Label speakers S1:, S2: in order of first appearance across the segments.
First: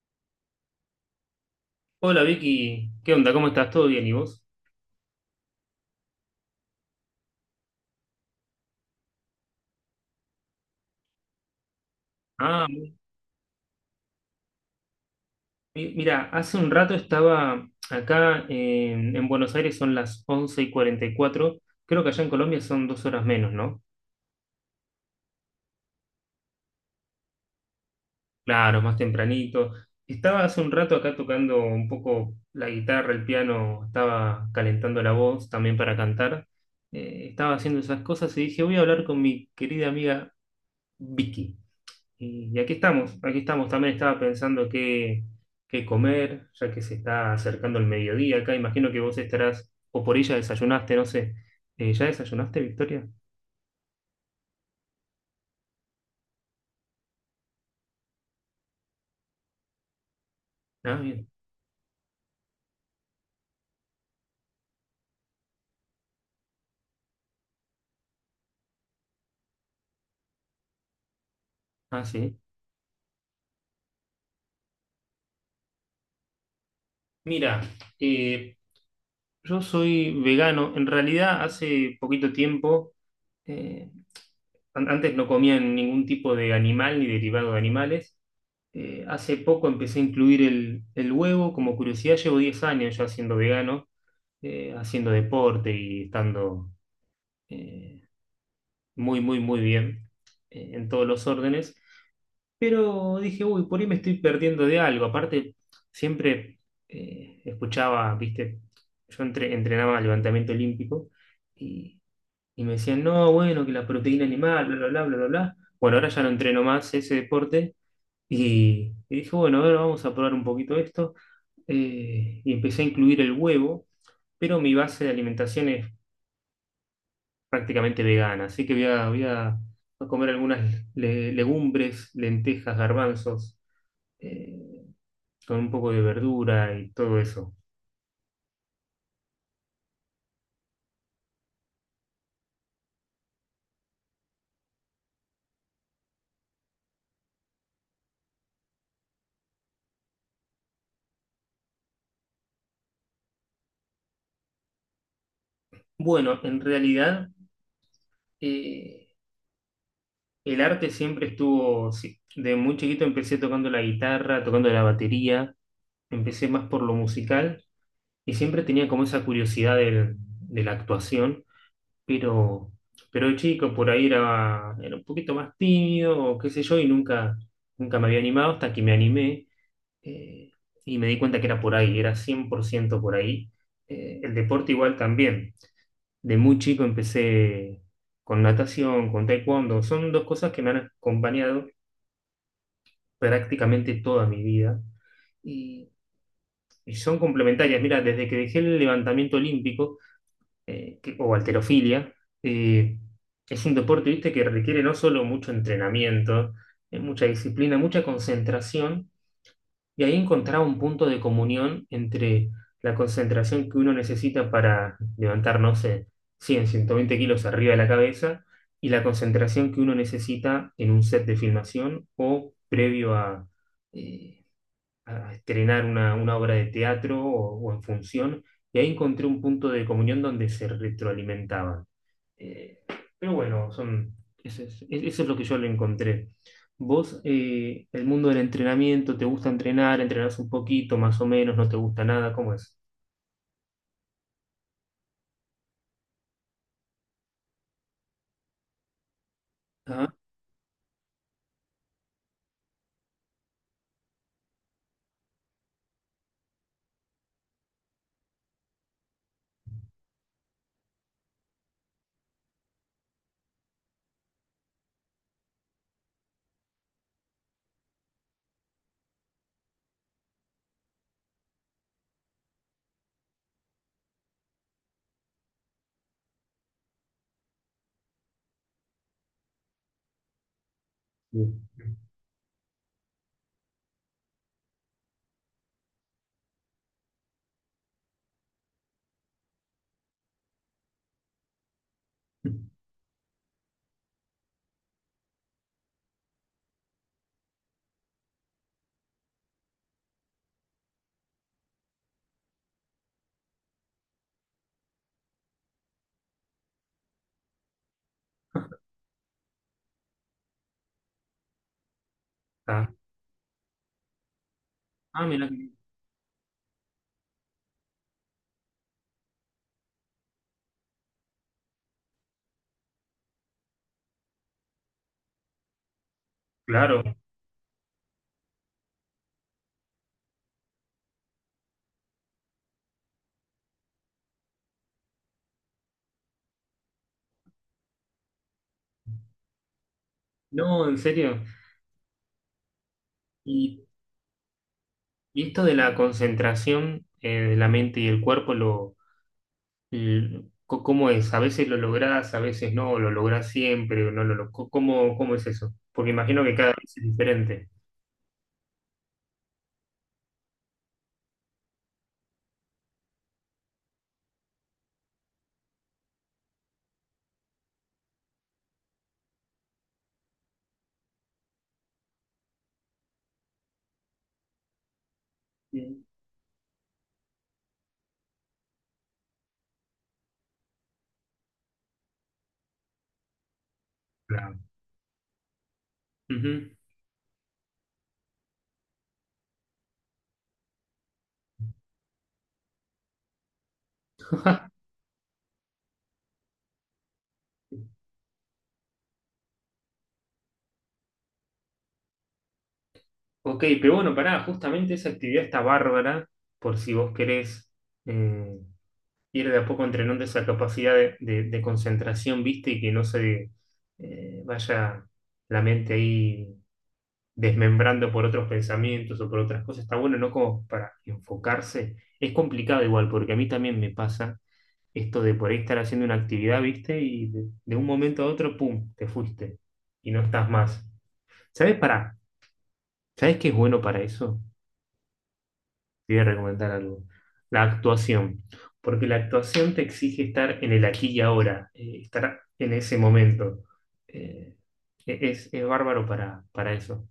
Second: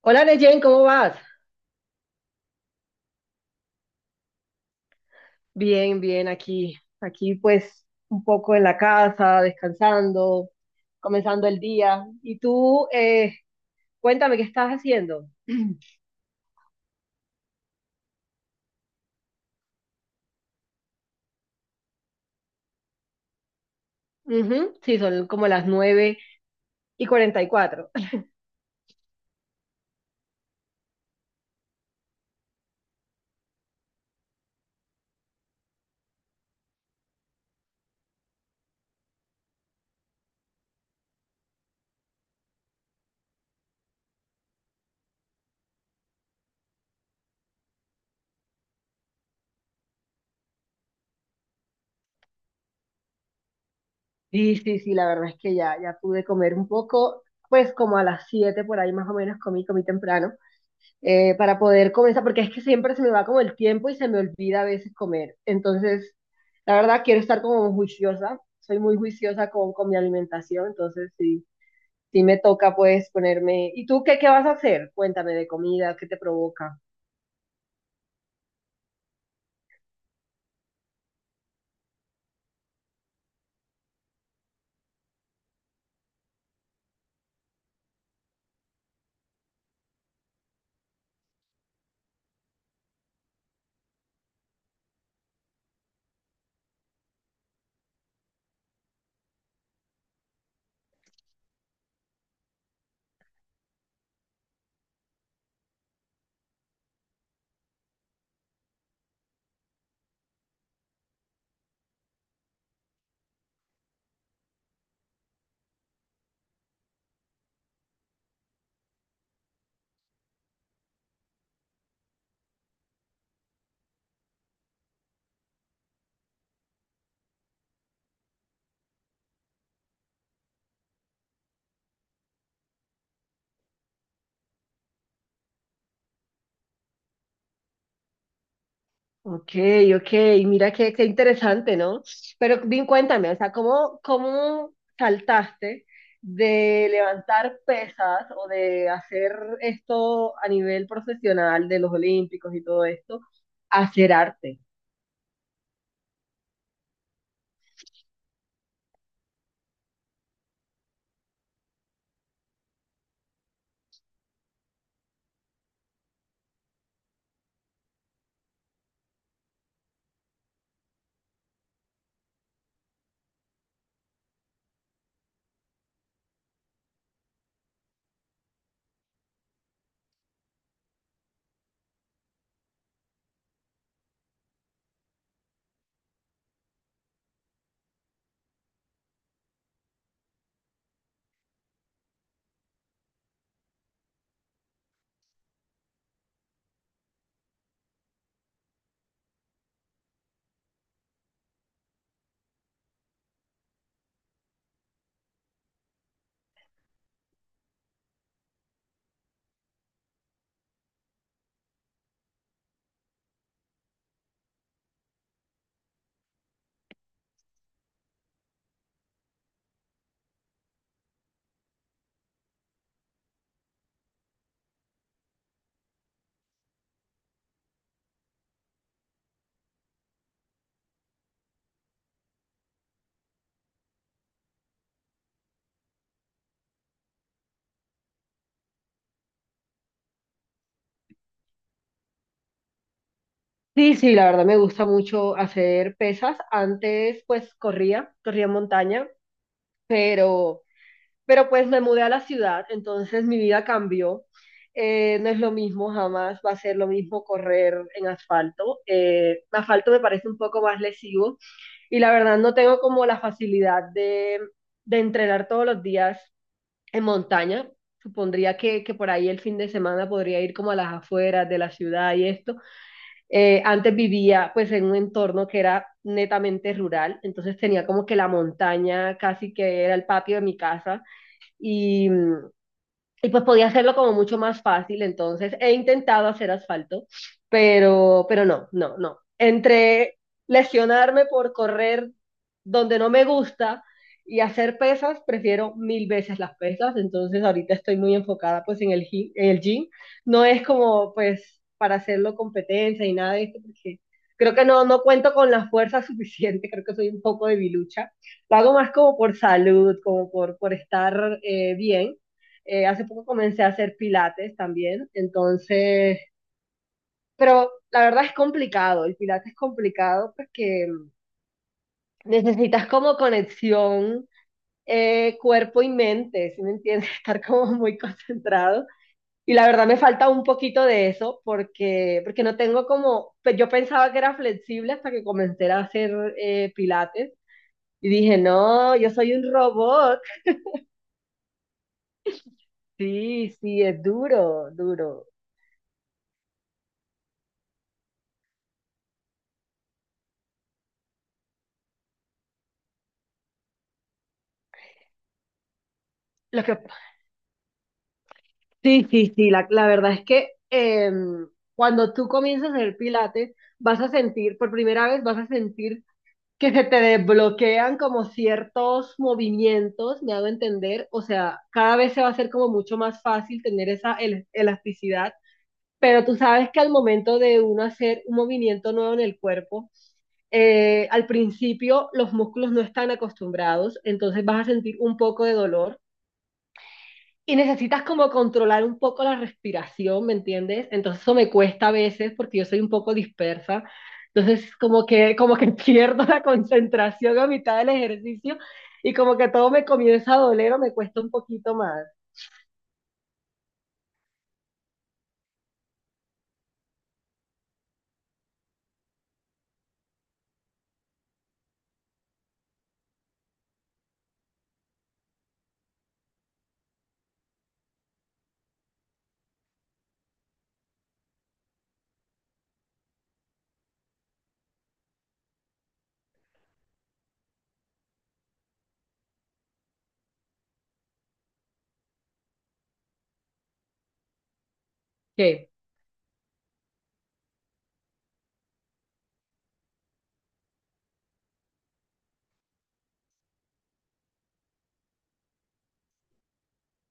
S1: Hola Neyen, ¿cómo vas?
S2: Hola Vicky, ¿qué onda? ¿Cómo estás? ¿Todo bien? ¿Y vos?
S1: Bien, bien, aquí pues un poco en la casa, descansando, comenzando el día. Y
S2: Ah,
S1: tú, cuéntame qué estás haciendo.
S2: mira, hace un rato estaba acá en Buenos Aires, son las 11:44. Creo que allá en Colombia son 2 horas menos, ¿no?
S1: Ujú, sí, son como las 9:44.
S2: Claro, más tempranito. Estaba hace un rato acá tocando un poco la guitarra, el piano, estaba calentando la voz también para cantar. Estaba haciendo esas cosas y dije, voy a hablar con mi querida amiga Vicky. Y aquí estamos, aquí estamos. También estaba pensando qué comer, ya que se está acercando el mediodía acá. Imagino que vos estarás, o por ella desayunaste, no sé. ¿Ya desayunaste, Victoria?
S1: Sí, sí, sí, la verdad es que ya, ya pude comer un poco, pues como a las 7 por ahí más o menos comí temprano.
S2: Ah, bien.
S1: Para poder comenzar, porque es que siempre se me va como el tiempo y se me olvida a veces comer. Entonces, la verdad, quiero estar como juiciosa, soy muy juiciosa con mi alimentación, entonces sí,
S2: Ah,
S1: sí
S2: sí.
S1: me toca pues ponerme. ¿Y tú qué vas a hacer? Cuéntame de comida, ¿qué te provoca?
S2: Mira, eh, yo soy vegano. En realidad, hace poquito tiempo, eh, antes no comía ningún tipo de animal ni derivado de animales. Hace poco empecé a incluir el huevo. Como curiosidad, llevo 10 años ya siendo vegano. Haciendo deporte y estando eh, muy, muy, muy bien en todos los órdenes. Pero dije, uy, por ahí me estoy perdiendo de algo. Aparte, siempre escuchaba, viste, yo entrenaba levantamiento olímpico y, y me decían, no, bueno, que la proteína animal, bla, bla, bla, bla, bla, bla. Bueno, ahora ya no entreno más ese deporte y dije, bueno, a ver, vamos a probar un poquito esto. Y empecé a incluir el huevo, pero mi base de alimentación es prácticamente vegana, así que voy a comer algunas legumbres, lentejas, garbanzos, eh, con un poco de verdura y todo eso.
S1: Ok, ok, mira qué interesante, ¿no? Pero bien, cuéntame, o sea, ¿cómo saltaste de levantar pesas o de hacer esto a nivel profesional de los Olímpicos y todo esto a hacer arte?
S2: Bueno, en realidad eh, el arte siempre estuvo, sí, de muy chiquito empecé tocando la guitarra, tocando la batería, empecé más por lo musical y siempre tenía como esa curiosidad de la actuación. pero, pero de chico por ahí era un poquito más tímido, o qué sé yo, y nunca me había animado hasta que me animé, eh, y me di cuenta que era por ahí, era 100% por ciento por ahí. El deporte igual también. De muy chico empecé con natación, con taekwondo, son dos cosas que me han acompañado prácticamente toda mi vida y, y son complementarias. Mira, desde que dejé el levantamiento olímpico, o halterofilia, eh, es un deporte, viste, que requiere no solo mucho entrenamiento, mucha disciplina, mucha concentración, y ahí encontrar un punto de comunión entre la concentración que uno necesita para levantar, no sé, cien, 120 kilos arriba de la cabeza, y la concentración que uno necesita en un set de filmación o previo eh, a estrenar una obra de teatro o en función, y ahí encontré un punto de comunión donde se retroalimentaban. Eh, pero bueno, son, eso, es, e-, eso es lo que yo le encontré. Vos, el mundo del entrenamiento, ¿te gusta entrenar? ¿Entrenás un poquito, más o menos? ¿No te gusta nada? ¿Cómo es?
S1: Sí, sí, la verdad me gusta mucho hacer pesas. Antes, pues, corría, corría montaña.
S2: Ah,
S1: Pero pues me mudé a la ciudad, entonces mi vida cambió. No es lo mismo jamás, va a ser lo mismo correr en asfalto. Asfalto me parece un poco más lesivo y la verdad no tengo como la facilidad de entrenar todos los días en montaña. Supondría que por ahí el fin de semana podría ir como a las afueras de la ciudad y esto. Antes vivía pues en un entorno que era netamente rural, entonces tenía como que la montaña casi que era el patio de mi casa
S2: bien.
S1: y mm, y pues podía hacerlo como mucho más fácil, entonces he intentado hacer asfalto, pero no, no, no. Entre lesionarme por correr donde no me gusta y hacer pesas, prefiero mil veces las pesas, entonces ahorita estoy muy enfocada pues en el gym. No es como pues para hacerlo competencia y nada de esto, porque creo que no cuento con la fuerza suficiente. Creo que soy un poco debilucha. Lo hago más como por salud, como por estar bien. eh,
S2: Ah,
S1: hace poco comencé a hacer pilates también.
S2: ah, mirá,
S1: Entonces, pero la verdad es complicado, el pilates es complicado porque necesitas como conexión cuerpo y mente, ¿sí me
S2: claro.
S1: entiendes? Estar como muy concentrado. Y la verdad me falta un poquito de eso porque no tengo como, yo pensaba que era flexible hasta que comencé a hacer pilates y dije, no, yo soy un robot.
S2: No, en serio.
S1: Sí, sí,
S2: ¿Y,
S1: es duro, duro.
S2: y esto de la concentración de la mente y el cuerpo lo, ¿Cómo es? ¿A veces lo lográs, a veces no? ¿Lo lográs siempre o no lo lográs? ¿Cómo es eso? Porque imagino que
S1: Lo
S2: cada
S1: que
S2: vez es diferente.
S1: Sí, sí, sí, la verdad es que cuando tú comienzas a hacer pilates, vas a sentir, por primera vez vas a sentir que se te desbloquean como ciertos movimientos, me hago entender, o sea, cada vez se va a hacer como mucho más fácil tener esa elasticidad,
S2: Sí.
S1: pero tú sabes que al momento de uno hacer un movimiento nuevo en el cuerpo, al principio los músculos no están acostumbrados, entonces
S2: Claro.
S1: vas a sentir un poco de dolor
S2: Ujú.
S1: y necesitas como controlar un poco la respiración, ¿me entiendes? Entonces eso me cuesta a veces porque yo soy un poco dispersa. Entonces como que pierdo la concentración a mitad del ejercicio y como que todo me comienza a doler o me cuesta un poquito más.
S2: Ok, pero bueno, pará, justamente esa actividad está bárbara por si vos querés eh, ir de a poco entrenando esa capacidad de concentración, viste, y que no se vaya la mente ahí desmembrando por otros pensamientos o por otras cosas. Está bueno, ¿no? Como para enfocarse. Es complicado igual, porque a mí también me pasa esto de por ahí estar haciendo una actividad, ¿viste? Y de un momento a otro, ¡pum!, te fuiste y no estás más. ¿Sabes para? ¿Sabes qué es bueno para eso?
S1: ¿Qué?
S2: Te voy a recomendar algo. La actuación. Porque la actuación te exige estar en el aquí y ahora, estar en ese momento. Eh, es bárbaro para eso.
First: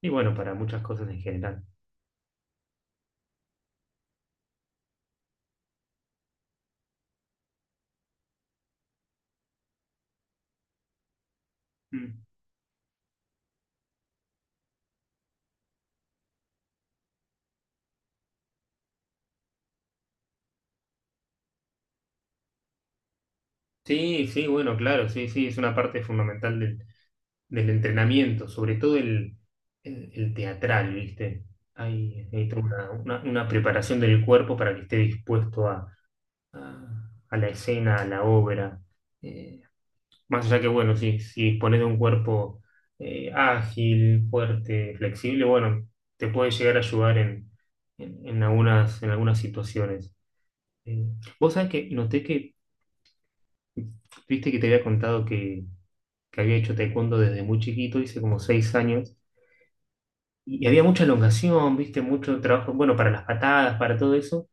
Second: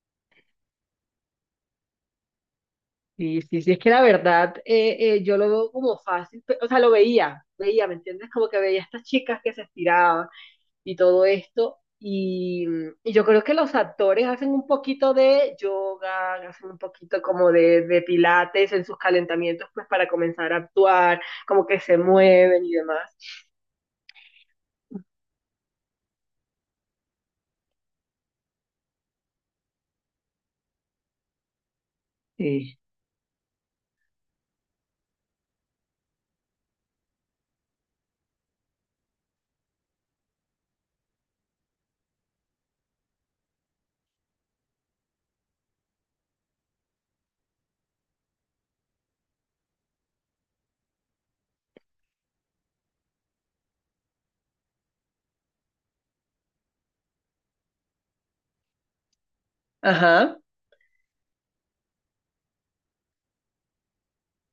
S2: Y bueno, para muchas cosas en general.
S1: Sí, sí, sí, es que la verdad yo lo veo como fácil, o sea, lo veía, veía, ¿me entiendes? Como que veía a estas chicas que se estiraban y todo esto.
S2: Mm.
S1: Y, y yo creo que los actores hacen un poquito de yoga, hacen un poquito como de pilates en sus calentamientos, pues para comenzar a actuar, como que se mueven y demás.
S2: Sí, sí, bueno, claro, sí, sí, es una parte fundamental del entrenamiento, sobre todo el teatral, ¿viste? Hay toda
S1: Sí.
S2: una preparación del cuerpo para que esté dispuesto a la escena, a la obra. Eh, más allá que, bueno, si dispones de un cuerpo ágil, fuerte, flexible, bueno, te puede llegar a ayudar en algunas situaciones. Eh, vos sabés que noté que, viste que te había contado que había hecho taekwondo desde muy chiquito, hice como 6 años,
S1: Ajá.
S2: y había mucha elongación, viste, mucho trabajo, bueno, para las patadas, para todo eso.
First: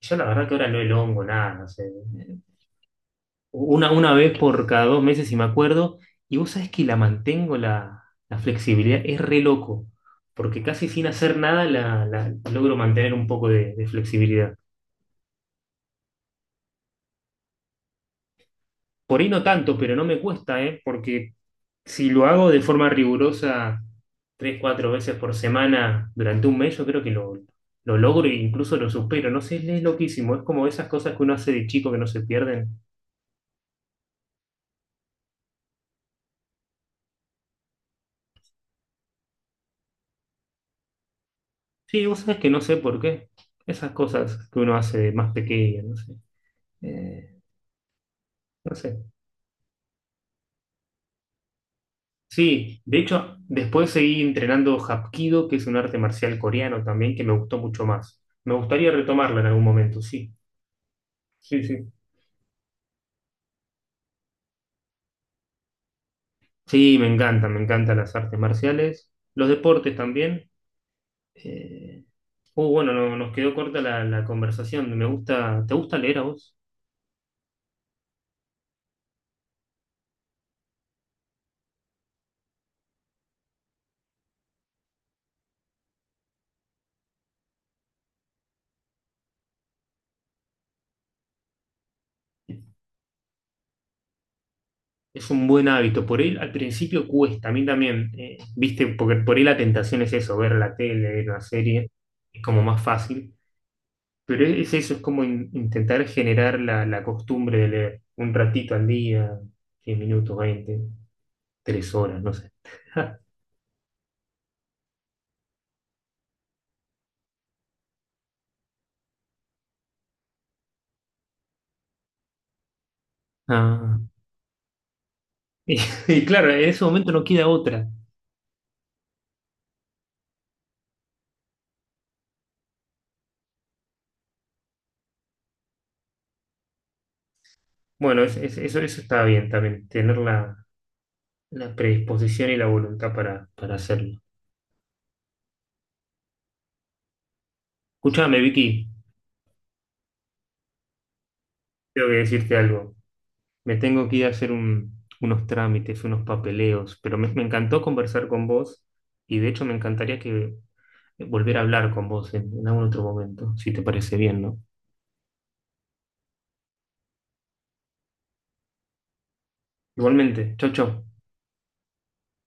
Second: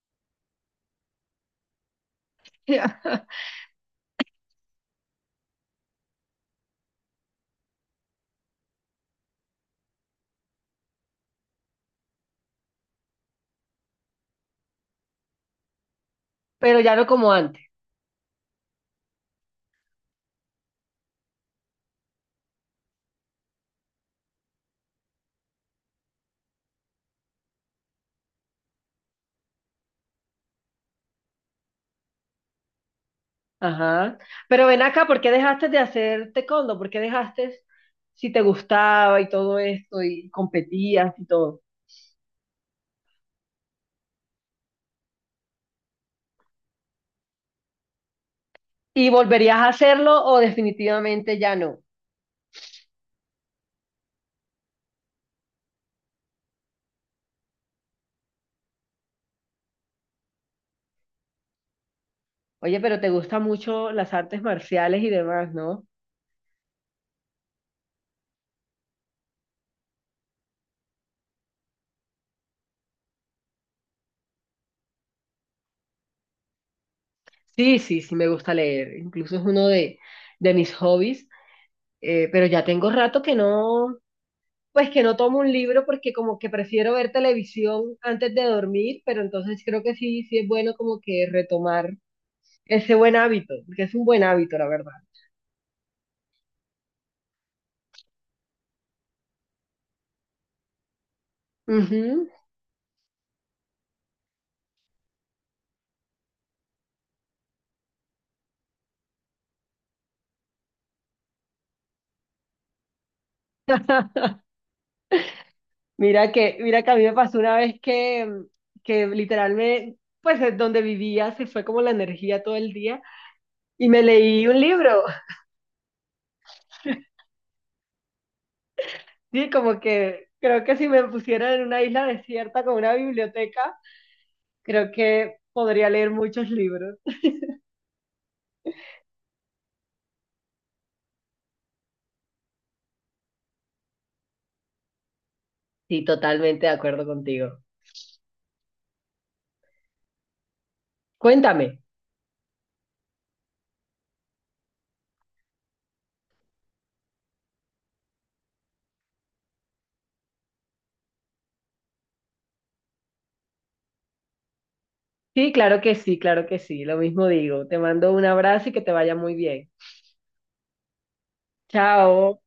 S2: Yo la verdad que ahora no elongo nada, no sé, una vez por cada 2 meses si me acuerdo, y vos sabés que la mantengo la flexibilidad, es re loco, porque casi sin hacer nada logro mantener un poco de flexibilidad.
S1: Pero ya no como antes.
S2: Por ahí no tanto, pero no me cuesta, ¿eh? Porque si lo hago de forma rigurosa tres, cuatro veces por semana durante un mes, yo creo que lo logro e incluso lo supero. No sé, es loquísimo. Es como esas cosas que uno hace de chico que no se pierden.
S1: Ajá. Pero ven acá, ¿por qué dejaste de hacer taekwondo? ¿Por qué dejaste si te gustaba y todo esto y competías y todo?
S2: Sí, vos sabés que no sé por qué. Esas cosas que uno hace de más pequeño, no sé. Eh, no sé.
S1: ¿Y volverías a hacerlo o definitivamente ya no?
S2: Sí, de hecho, después seguí entrenando Hapkido, que es un arte marcial coreano también, que me gustó mucho más. Me gustaría retomarlo en algún momento, sí. Sí, sí.
S1: Oye, pero te gustan mucho las artes marciales y demás, ¿no?
S2: Sí, me encantan las artes marciales, los deportes también. Eh, bueno, nos quedó corta la conversación. Me gusta, ¿te gusta leer a vos?
S1: Sí, sí, sí, me gusta leer. Incluso es uno de mis hobbies. Pero ya tengo rato que no, pues que no tomo un libro porque como que prefiero ver televisión antes de dormir, pero entonces creo que sí, sí es bueno como que retomar ese buen hábito, porque es un buen hábito, la verdad.
S2: Es un buen hábito. Por él al principio cuesta, a mí también. Viste, porque por ahí la tentación es eso, ver la tele, ver una serie,
S1: Ujú.
S2: es como más fácil. Pero es eso, es como intentar generar la costumbre de leer un ratito al día, 10 minutos, 20 3 horas, no sé.
S1: Mira que a mí me pasó una vez que literal me, pues es donde vivía se fue como la energía todo el día y
S2: Ah,
S1: me leí un libro.
S2: y, y claro, en ese momento no queda otra.
S1: Sí, como que creo que si me pusieran en una isla desierta con una biblioteca, creo que podría leer muchos libros.
S2: Bueno, eso está bien también, tenerla La predisposición y la voluntad para hacerlo.
S1: Sí, totalmente de acuerdo contigo.
S2: Escúchame, Vicky,
S1: Cuéntame.
S2: tengo que decirte algo. Me tengo que ir a hacer unos trámites, unos papeleos, pero me encantó conversar con vos y de hecho me encantaría que volver a hablar con vos en algún otro momento, si te parece bien, ¿no?
S1: Sí, claro que sí, claro que sí, lo mismo digo. Te mando un abrazo y que te vaya muy bien.
S2: Igualmente, chau, chau.
S1: Chao.